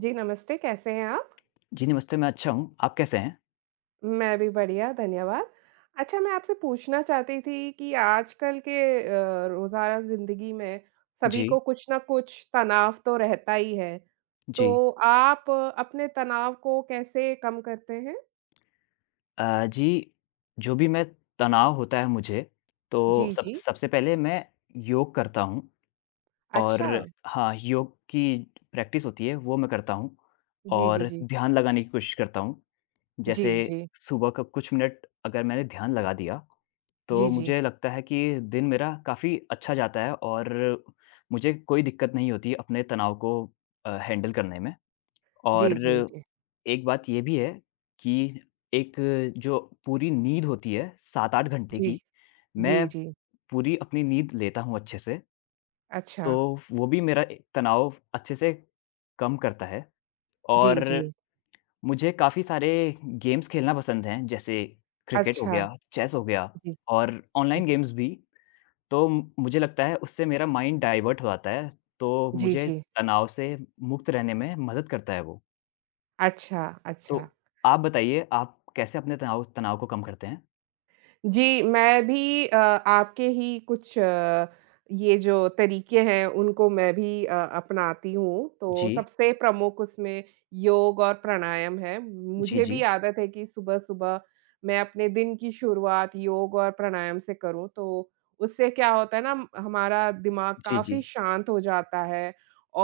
जी, नमस्ते, कैसे हैं आप? जी, नमस्ते, मैं अच्छा हूँ। आप कैसे हैं? मैं भी बढ़िया, धन्यवाद। अच्छा, मैं आपसे पूछना चाहती थी कि आजकल के रोज़ाना ज़िंदगी में सभी जी, को कुछ ना कुछ तनाव तो रहता ही है। जी। तो आप अपने तनाव को कैसे कम करते हैं? जी, जो भी मैं तनाव होता है मुझे, तो जी, सब जी। सबसे पहले मैं योग करता हूँ और अच्छा। हाँ, योग की प्रैक्टिस होती है, वो मैं करता हूँ जी, जी, और जी। ध्यान लगाने की कोशिश करता हूँ। जैसे जी, जी। सुबह का कुछ मिनट अगर मैंने ध्यान लगा दिया, जी, तो जी। मुझे लगता है कि दिन मेरा काफ़ी अच्छा जाता है और मुझे कोई दिक्कत नहीं होती अपने तनाव को हैंडल करने में। और जी, जी, जी। एक बात ये भी है कि एक जो पूरी नींद होती है 7-8 घंटे जी, की, जी, मैं जी। पूरी अपनी नींद लेता हूँ अच्छे से, तो अच्छा। वो भी मेरा ए तनाव अच्छे से कम करता है और जी, जी। मुझे काफ़ी सारे गेम्स खेलना पसंद हैं, जैसे क्रिकेट हो अच्छा। गया, चेस हो गया जी, और जी। ऑनलाइन गेम्स भी। तो मुझे लगता है उससे मेरा माइंड डाइवर्ट हो जाता है, तो जी, मुझे जी। तनाव से मुक्त रहने में मदद करता है वो। अच्छा, तो अच्छा। आप बताइए, आप कैसे अपने तनाव तनाव को कम करते हैं? जी, मैं भी आपके ही कुछ ये जो तरीके हैं उनको मैं भी अपनाती हूँ। तो जी। सबसे प्रमुख उसमें योग और प्राणायाम है। जी, मुझे भी जी। आदत है कि सुबह-सुबह मैं अपने दिन की शुरुआत योग और प्राणायाम से करूँ। तो उससे क्या होता है ना, हमारा दिमाग जी, काफ़ी जी। शांत हो जाता है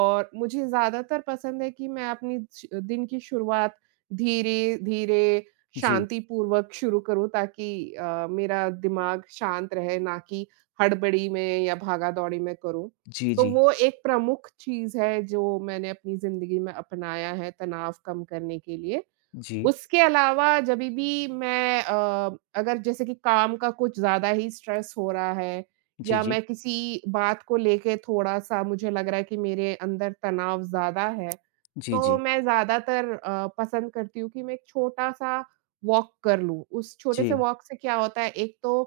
और मुझे ज़्यादातर पसंद है कि मैं अपनी श दिन की शुरुआत धीरे-धीरे जी। शांतिपूर्वक शुरू करूँ ताकि मेरा दिमाग शांत रहे, ना कि हड़बड़ी में या भागा-दौड़ी में करूँ। जी, तो जी। वो एक प्रमुख चीज़ है जो मैंने अपनी ज़िंदगी में अपनाया है तनाव कम करने के लिए। जी। उसके अलावा जभी भी मैं अगर जैसे कि काम का कुछ ज़्यादा ही स्ट्रेस हो रहा है जी, या जी। मैं किसी बात को लेके थोड़ा-सा मुझे लग रहा है कि मेरे अंदर तनाव ज़्यादा है, जी, तो जी। मैं ज़्यादातर पसंद करती हूँ कि मैं एक छोटा-सा वॉक कर लूँ। उस छोटे से जी, वॉक से क्या होता है, एक तो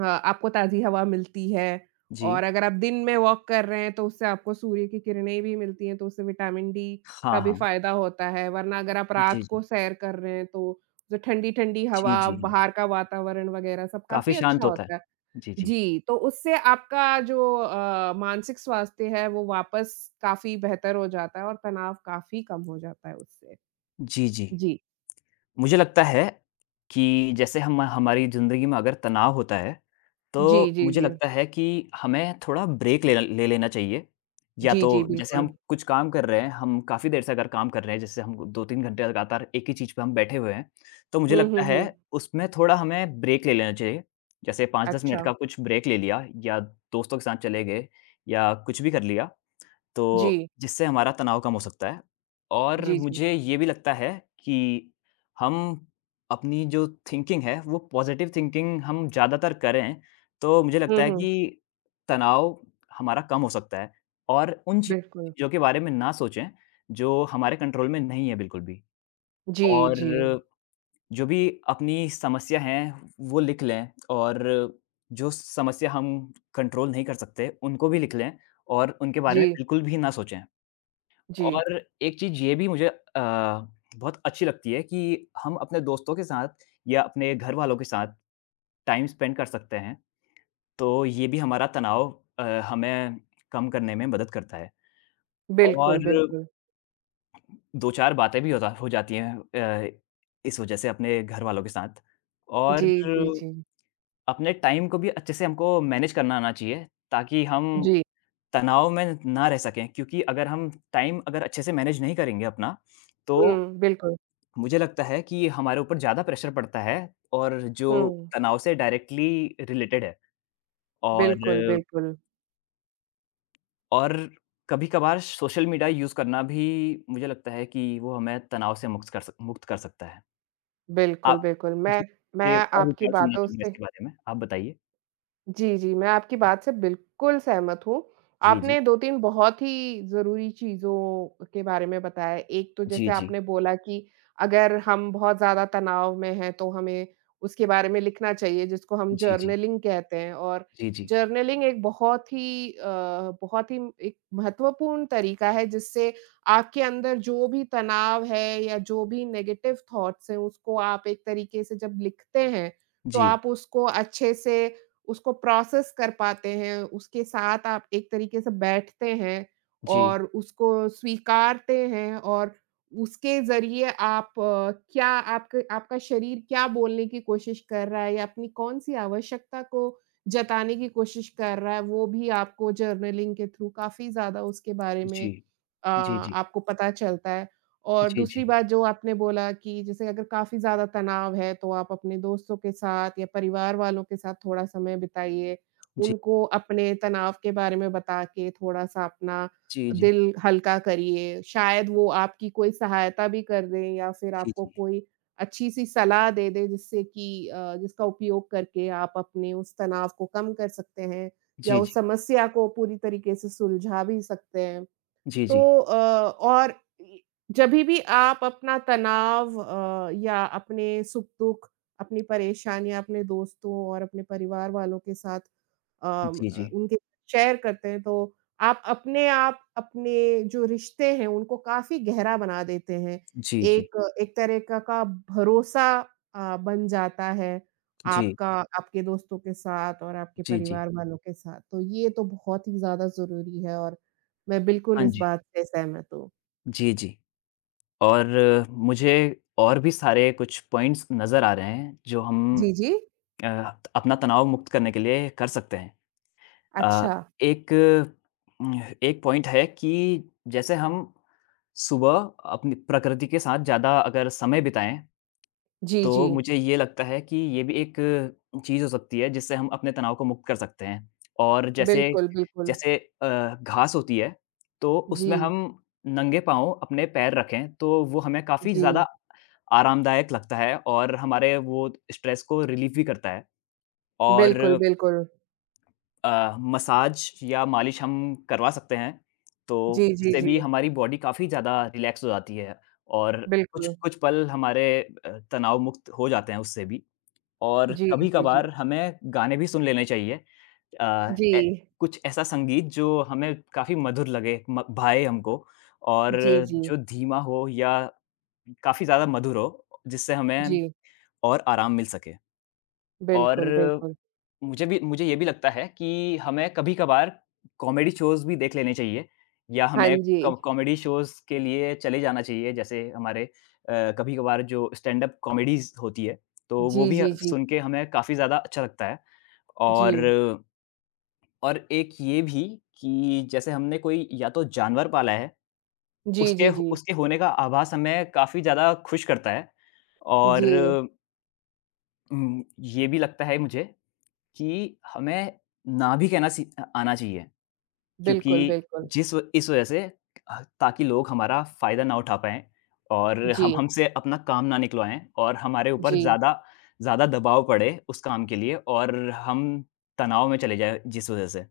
आपको ताज़ी हवा मिलती है जी। और अगर आप दिन में वॉक कर रहे हैं, तो उससे आपको सूर्य की किरणें भी मिलती हैं, तो उससे विटामिन डी हाँ, का भी हाँ। फ़ायदा होता है। वरना अगर आप जी, रात को जी। सैर कर रहे हैं, तो जो ठंडी-ठंडी जी, हवा, जी। हाँ, बाहर का वातावरण वग़ैरह सब काफ़ी काफ़ी शांत अच्छा होता है। होता है। जी, जी। जी, तो उससे आपका जो मानसिक स्वास्थ्य है, वो वापस काफ़ी बेहतर हो जाता है और तनाव काफ़ी कम हो जाता है उससे। जी, जी। जी। मुझे लगता है कि जैसे हम हमारी ज़िंदगी में अगर तनाव होता है, जी, तो जी, मुझे जी। लगता है कि हमें थोड़ा ब्रेक लेना ले लेना चाहिए। या जी, तो जी, जैसे हम बिल्कुल। कुछ काम कर रहे हैं, हम काफ़ी देर से अगर काम कर रहे हैं, जैसे हम 2-3 घंटे लगातार एक ही चीज़ पे हम बैठे हुए हैं, तो मुझे हुँ, लगता हुँ, हुँ। है उसमें थोड़ा हमें ब्रेक ले लेना चाहिए। जैसे 5-10 मिनट अच्छा। का कुछ ब्रेक ले लिया या दोस्तों के साथ चले गए या कुछ भी कर लिया। तो जी। जिससे हमारा तनाव कम हो सकता है और जी, जी। मुझे ये भी लगता है कि हम अपनी जो थिंकिंग है वो पॉजिटिव थिंकिंग हम ज़्यादातर करें, तो मुझे लगता हुँ, है हुँ। कि तनाव हमारा कम हो सकता है और उन बिल्कुल। चीज़ों के बारे में ना सोचें जो हमारे कंट्रोल में नहीं है बिल्कुल भी। जी, और जी, जो भी अपनी समस्या हैं वो लिख लें और जो समस्या हम कंट्रोल नहीं कर सकते उनको भी लिख लें और उनके बारे में जी, बिल्कुल भी ना सोचें। जी। और एक चीज़ ये भी मुझे बहुत अच्छी लगती है कि हम अपने दोस्तों के साथ या अपने घर वालों के साथ टाइम स्पेंड कर सकते हैं। तो ये भी हमारा तनाव हमें कम करने में मदद करता है और बिल्कुल, बिल्कुल। 2-4 बातें भी होता हो जाती हैं, इस वज़ह से अपने घर वालों के साथ और जी, जी, जी। अपने टाइम को भी अच्छे से हमको मैनेज करना आना चाहिए ताकि हम जी। तनाव में ना रह सकें क्योंकि अगर हम टाइम अगर अच्छे से मैनेज नहीं करेंगे अपना, तो हुँ, बिल्कुल। मुझे लगता है कि ये हमारे ऊपर ज़्यादा प्रेशर पड़ता है और जो हुँ। तनाव से डायरेक्टली रिलेटेड है। और बिल्कुल, बिल्कुल। और कभी-कभार सोशल मीडिया यूज़ करना भी मुझे लगता है कि वो हमें तनाव से मुक्त कर सकता है। बिल्कुल, आप बिल्कुल। मैं जी, ये मैं और आपकी विचार सुनना बातों चाहूँगा से, इसके बारे में, आप बताइए? जी, जी, मैं आपकी बात से बिल्कुल सहमत हूँ। जी, जी। आपने 2-3 बहुत ही ज़रूरी चीज़ों के बारे में बताया। एक तो जी, जैसे जी। आपने बोला कि अगर हम बहुत ज़्यादा तनाव में हैं, तो हमें उसके बारे में लिखना चाहिए, जिसको हम जी, जी। जर्नलिंग कहते हैं और जी, जी। जर्नलिंग एक बहुत ही बहुत ही एक महत्वपूर्ण तरीका है, जिससे आपके अंदर जो भी तनाव है या जो भी नेगेटिव थॉट्स हैं, उसको आप एक तरीके से जब लिखते हैं, तो जी, आप उसको अच्छे से उसको प्रोसेस कर पाते हैं, उसके साथ आप एक तरीके से बैठते हैं जी, और उसको स्वीकारते हैं और उसके ज़रिए आप क्या आपके आपका शरीर क्या बोलने की कोशिश कर रहा है या अपनी कौन-सी आवश्यकता को जताने की कोशिश कर रहा है, वो भी आपको जर्नलिंग के थ्रू काफ़ी ज़्यादा उसके बारे में जी। आपको पता चलता है। और जी, जी। दूसरी बात जो आपने बोला कि जैसे अगर काफ़ी ज़्यादा तनाव है, तो आप अपने दोस्तों के साथ या परिवार वालों के साथ थोड़ा समय बिताइए। उनको अपने तनाव के बारे में बता के थोड़ा-सा अपना जी, जी। दिल हल्का करिए। शायद वो आपकी कोई सहायता भी कर दें या फिर जी, आपको जी, जी। कोई अच्छी-सी सलाह दे दें जिससे कि जिसका उपयोग करके आप अपने उस तनाव को कम कर सकते हैं या जी, उस जी। समस्या को पूरी तरीके से सुलझा भी सकते हैं। जी, जी। तो अ, और इ जभी भी आप अपना तनाव या अपने सुख-दुख, अपनी परेशानियाँ अपने दोस्तों और अपने परिवार वालों के साथ जी, जी। जी, जी। उनके शेयर करते हैं तो आप अपने जो रिश्ते हैं उनको काफ़ी गहरा बना देते हैं। एक एक तरह का भरोसा बन जाता है जी, जी। आपका, आपके दोस्तों के साथ और आपके जी, जी, जी। परिवार वालों के साथ। तो ये तो बहुत ही ज़्यादा ज़रूरी है और मैं बिल्कुल हाँ इस जी। बात से सहमत हूँ। जी, जी। और मुझे और भी सारे कुछ पॉइंट्स नज़र आ रहे हैं जो हम जी, जी। अ, अपना तनाव मुक्त करने के लिए कर सकते हैं। अच्छा। अ, एक एक पॉइंट है कि जैसे हम सुबह अपनी प्रकृति के साथ ज़्यादा अगर समय बिताएँ जी, जी। तो मुझे ये लगता है कि ये भी एक चीज़ हो सकती है जिससे हम अपने तनाव को मुक्त कर सकते हैं। और जैसे बिल्कुल, बिल्कुल। जैसे अ, घास होती है तो उसमें जी, हम नंगे पाँव अपने पैर रखें तो वो हमें काफ़ी जी। ज़्यादा आरामदायक लगता है और हमारे वो स्ट्रेस को रिलीफ़ भी करता है। और बिल्कुल, बिल्कुल। मसाज या मालिश हम करवा सकते हैं, तो जी, जी, उससे भी जी। हमारी बॉडी काफ़ी ज़्यादा रिलैक्स हो जाती है और कुछ बिल्कुल। कुछ पल हमारे तनाव मुक्त हो जाते हैं उससे भी। और जी, जी, जी। कभी-कभार हमें गाने भी सुन लेने चाहिए। अ, ए जी, कुछ ऐसा संगीत जो हमें काफ़ी मधुर लगे, म भाए हमको और जी, जी, जो धीमा हो या काफ़ी ज़्यादा मधुर हो, जिससे हमें जी। और आराम मिल सके। और बिल्कुल, बिल्कुल। मुझे ये भी लगता है कि हमें कभी-कभार कॉमेडी शोज़ भी देख लेने चाहिए या हाँ हमें जी। क कॉमेडी शोज़ के लिए चले जाना चाहिए। जैसे हमारे, कभी-कभार जो स्टैंड-अप कॉमेडीज़ होती है, तो वो जी, भी जी, जी, सुन के हमें काफ़ी ज़्यादा अच्छा लगता है। जी। और और एक ये भी कि जैसे हमने कोई या तो जानवर पाला है, जी, उसके जी, जी। उसके होने का आभास हमें काफ़ी ज़्यादा खुश करता है। और जी, ये भी लगता है मुझे कि हमें ना भी कहना सी आना चाहिए। क्योंकि बिल्कुल, बिल्कुल। जिस व इस वजह से, ताकि लोग हमारा फ़ायदा ना उठा पाएँ और हम जी, हमसे अपना काम ना निकलवाएँ और हमारे ऊपर जी। ज़्यादा ज़्यादा दबाव पड़े उस काम के लिए और हम तनाव में चले जाएँ जिस वजह से।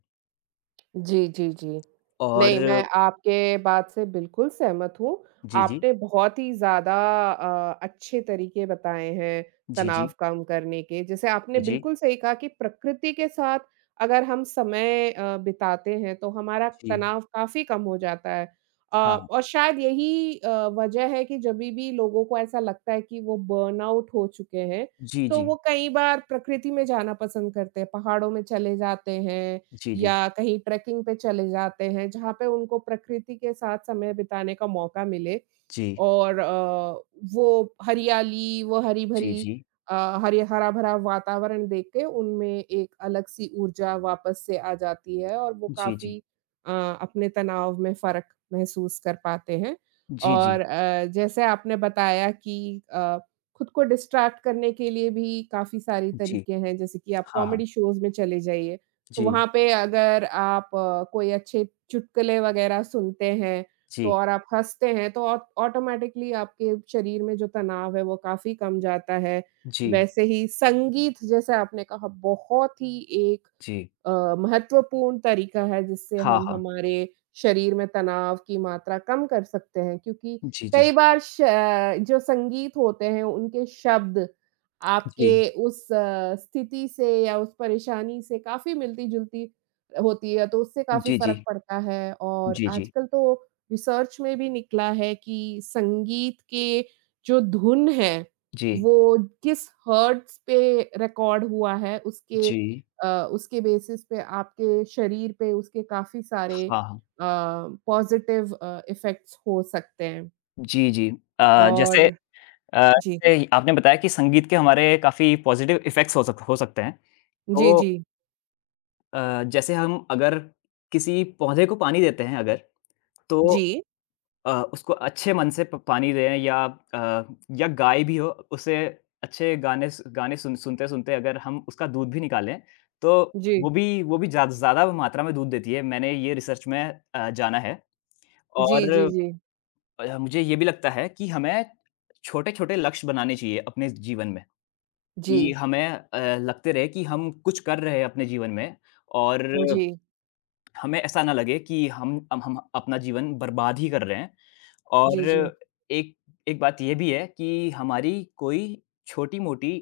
जी, जी, जी। और नहीं, मैं आपके बात से बिल्कुल सहमत हूँ। जी, जी। आपने बहुत ही ज़्यादा अच्छे तरीके बताए हैं जी, तनाव जी। कम करने के। जैसे आपने जी, जी। बिल्कुल सही कहा कि प्रकृति के साथ अगर हम समय बिताते हैं तो हमारा जी। तनाव काफ़ी कम हो जाता है। हाँ, हाँ। और शायद यही वजह है कि जभी भी लोगों को ऐसा लगता है कि वो बर्नआउट हो चुके हैं, जी, तो जी। वो कई बार प्रकृति में जाना पसंद करते हैं, पहाड़ों में चले जाते हैं जी, जी। या कहीं ट्रैकिंग पे चले जाते हैं, जहाँ पे उनको प्रकृति के साथ समय बिताने का मौका मिले जी। और वो हरियाली, वो जी, हरी-भरी जी। अ, हरी हरा-भरा वातावरण देख के उनमें एक अलग-सी ऊर्जा वापस से आ जाती है और वो जी, जी। काफ़ी अ, अपने तनाव में फ़र्क महसूस कर पाते हैं जी, जी। और जैसे आपने बताया कि खुद को डिस्ट्रैक्ट करने के लिए भी काफ़ी सारे जी। तरीके हैं, जैसे कि आप हाँ, हाँ। कॉमेडी शोज़ में चले जाइए। तो जी। वहाँ पे अगर आप कोई अच्छे चुटकुले वगैरह सुनते हैं, तो जी। और आप हँसते हैं, तो ऑ ऑटोमैटिकली आपके शरीर में जो तनाव है, वो काफ़ी कम जाता है। जी। वैसे ही संगीत जैसे आपने कहा, बहुत ही एक जी। महत्वपूर्ण तरीका है जिससे हाँ, हम हाँ। हमारे शरीर में तनाव की मात्रा कम कर सकते हैं क्योंकि जी, कई जी। बार जो संगीत होते हैं उनके शब्द जी। आपके उस स्थिति से या उस परेशानी से काफ़ी मिलती-जुलती होती है तो उससे काफ़ी जी, फ़र्क जी। पड़ता है और जी, जी। आजकल तो रिसर्च में भी निकला है कि संगीत के जो धुन है जी। वो किस हर्ट्ज़ पे रिकॉर्ड हुआ है उसके जी, उसके बेसिस पे आपके शरीर पे उसके काफ़ी सारे हाँ, हाँ। पॉज़िटिव इफ़ेक्ट्स हो सकते हैं। जी, जी। अ, जैसे और अ, जी, जैसे आपने बताया कि संगीत के हमारे काफ़ी पॉज़िटिव इफ़ेक्ट्स हो सकते हैं। जी, तो, जी, जैसे हम अगर किसी पौधे को पानी देते हैं अगर, तो जी, उसको अच्छे मन से प पानी दें या अ, या गाय भी हो, उसे अच्छे गाने सुनते-सुनते अगर हम उसका दूध भी निकालें, तो जी, वो भी ज़्यादा मात्रा में दूध देती है। मैंने ये रिसर्च में जाना है। जी, और जी, जी, मुझे ये भी लगता है कि हमें छोटे-छोटे लक्ष्य बनाने चाहिए अपने जीवन में, कि जी, हमें लगते रहे कि हम कुछ कर रहे हैं अपने जीवन में और हमें ऐसा ना लगे कि हम अपना जीवन बर्बाद ही कर रहे हैं। और जी, जी, जी, एक एक बात ये भी है कि हमारी कोई छोटी-मोटी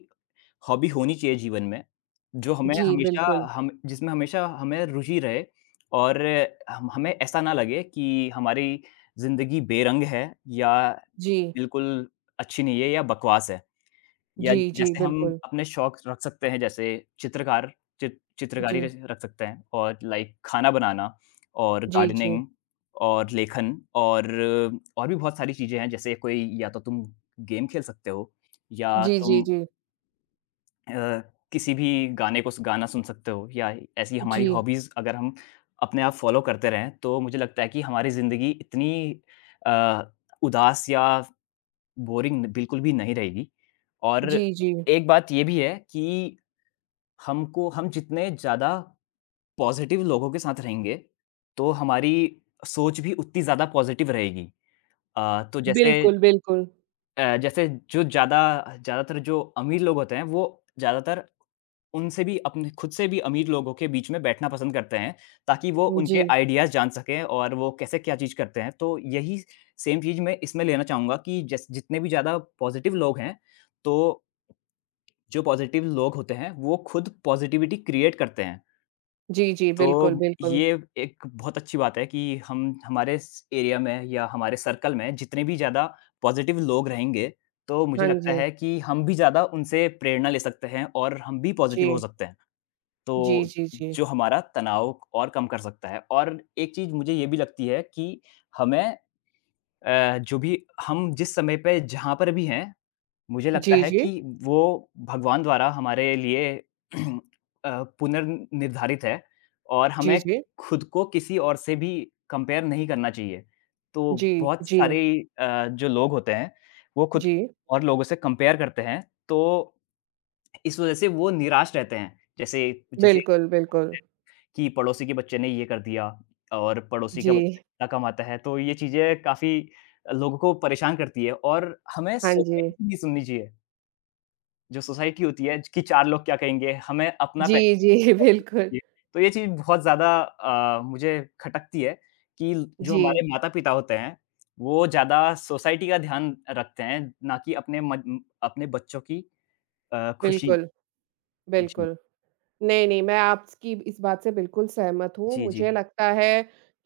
हॉबी होनी चाहिए जीवन में, जो हमें जी, हमेशा बिल्कुल। हम जिसमें हमेशा हमें रुचि रहे और हम हमें ऐसा ना लगे कि हमारी ज़िंदगी बेरंग है या जी, बिल्कुल अच्छी नहीं है या बकवास है। या जी, जी, जैसे हम बिल्कुल। अपने शौक रख सकते हैं जैसे चित्रकार चित्रकारी जी, रच रख सकते हैं और लाइक खाना बनाना और जी, जी, गार्डनिंग और लेखन, और भी बहुत सारी चीज़ें हैं जैसे कोई या तो तुम गेम खेल सकते हो या जी, जी, तुम जी, अ, किसी भी गाने को गाना सुन सकते हो या ऐसी जी, हमारी हॉबीज़ अगर हम अपने आप फ़ॉलो करते रहें, तो मुझे लगता है कि हमारी ज़िंदगी इतनी अ, उदास या बोरिंग बिल्कुल भी नहीं रहेगी। जी, और जी, एक बात ये भी है कि हमको हम जितने ज़्यादा पॉज़िटिव लोगों के साथ रहेंगे, तो हमारी सोच भी उतनी ज़्यादा पॉज़िटिव रहेगी। तो जैसे, बिल्कुल, बिल्कुल। अ, जैसे जो ज़्यादा ज़्यादातर जो अमीर लोग होते हैं, वो ज़्यादातर उनसे भी अपने खुद से भी अमीर लोगों के बीच में बैठना पसंद करते हैं, ताकि वो जी, उनके आइडियाज़ जान सकें और वो कैसे क्या चीज़ करते हैं। तो यही सेम चीज़ मैं इसमें लेना चाहूँगा कि जैस जितने भी ज़्यादा पॉज़िटिव लोग हैं, तो जो पॉज़िटिव लोग होते हैं, वो खुद पॉज़िटिविटी क्रिएट करते हैं। जी, जी, बिल्कुल, तो बिल्कुल। ये एक बहुत अच्छी बात है कि हम हमारे स एरिया में या हमारे सर्कल में जितने भी ज़्यादा पॉज़िटिव लोग रहेंगे, तो मुझे हाँ लगता जी। है कि हम भी ज़्यादा उनसे प्रेरणा ले सकते हैं और हम भी पॉज़िटिव हो जी, सकते हैं। जी, तो जी, जी। जो हमारा तनाव और कम कर सकता है। और एक चीज़ मुझे ये भी लगती है कि हमें जो भी हम जिस समय पे जहाँ पर भी हैं, मुझे लगता जी, है जी, कि वो भगवान द्वारा हमारे लिए पुनर्निर्धारित है और जी, हमें जी, खुद को किसी और से भी कंपेयर नहीं करना चाहिए। तो जी, बहुत जी। सारे जो लोग होते हैं, वो खुद जी, को और लोगों से कंपेयर करते हैं, तो इस वज़ह से वो निराश रहते हैं। जैसे जैसे बिल्कुल, बिल्कुल। कि पड़ोसी के बच्चे ने ये कर दिया और पड़ोसी का जी, हुँ। बच्चा इतना कमाता है, तो ये चीज़ें काफ़ी लोगों को परेशान करती है और हमें हाँ जी। सोसाइटी की नहीं सुननी चाहिए। जो सोसाइटी होती है कि 4 लोग क्या कहेंगे, हमें अपना जी, पैशन। जी, बिल्कुल। तो ये चीज़ बहुत ज़्यादा मुझे खटकती है कि जो हमारे जी, माता-पिता होते हैं, वो ज़्यादा सोसाइटी का ध्यान रखते हैं, ना कि अपने बच्चों की खुशी। बिल्कुल, जी, बिल्कुल। नहीं, नहीं, मैं आपकी इस बात से बिल्कुल सहमत हूँ। जी, मुझे जी। लगता है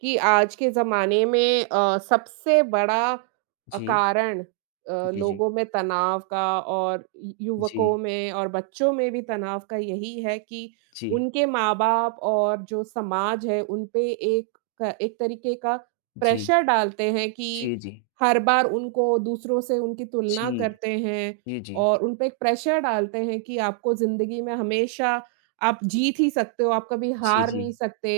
कि आज के ज़माने में सबसे बड़ा जी, कारण जी, जी। लोगों में तनाव का और यु युवकों जी, में और बच्चों में भी तनाव का यही है कि जी, उनके माँ-बाप और जो समाज है, उन पे एक तरीके का जी। प्रेशर डालते हैं कि जी, जी। हर बार उनको दूसरों से उनकी जी। तुलना करते हैं जी, जी। और उन पे एक प्रेशर डालते हैं कि आपको ज़िंदगी में हमेशा आप जीत ही सकते हो, आप कभी जी, हार जी। नहीं सकते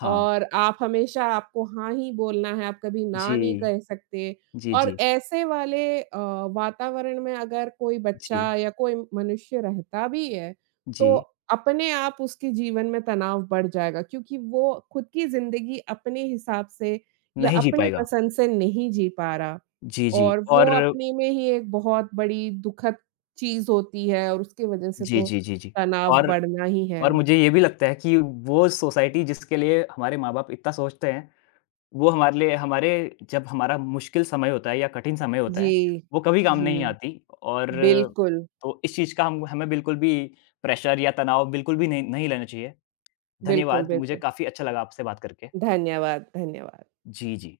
हाँ। और आप हमेशा आपको हाँ ही बोलना है, आप कभी ना जी। नहीं कह सकते। जी, जी। और ऐसे वाले वातावरण में अगर कोई बच्चा जी। या कोई मनुष्य रहता भी है, जी। तो अपने आप उसके जीवन में तनाव बढ़ जाएगा क्योंकि वो खुद की ज़िंदगी अपने हिसाब से या नहीं जी अपनी पाएगा। पसंद से नहीं जी पा रहा जी, जी। और वो और अपने में ही एक बहुत बड़ी दुखद चीज़ होती है और उसकी वजह से जी, तो जी, जी, जी। तनाव और बढ़ना ही है। और मुझे ये भी लगता है कि वो सोसाइटी जिसके लिए हमारे माँ-बाप इतना सोचते हैं, वो हमारे लिए हमारे जब हमारा मुश्किल समय होता है या कठिन समय होता जी, है, वो कभी काम जी। नहीं आती और बिल्कुल, तो इस चीज़ का हम हमें बिल्कुल भी प्रेशर या तनाव बिल्कुल भी नहीं नहीं लेना चाहिए। बिल्कुल, धन्यवाद, मुझे बिल्कुल। काफ़ी अच्छा लगा आपसे बात करके। धन्यवाद, धन्यवाद। जी, जी।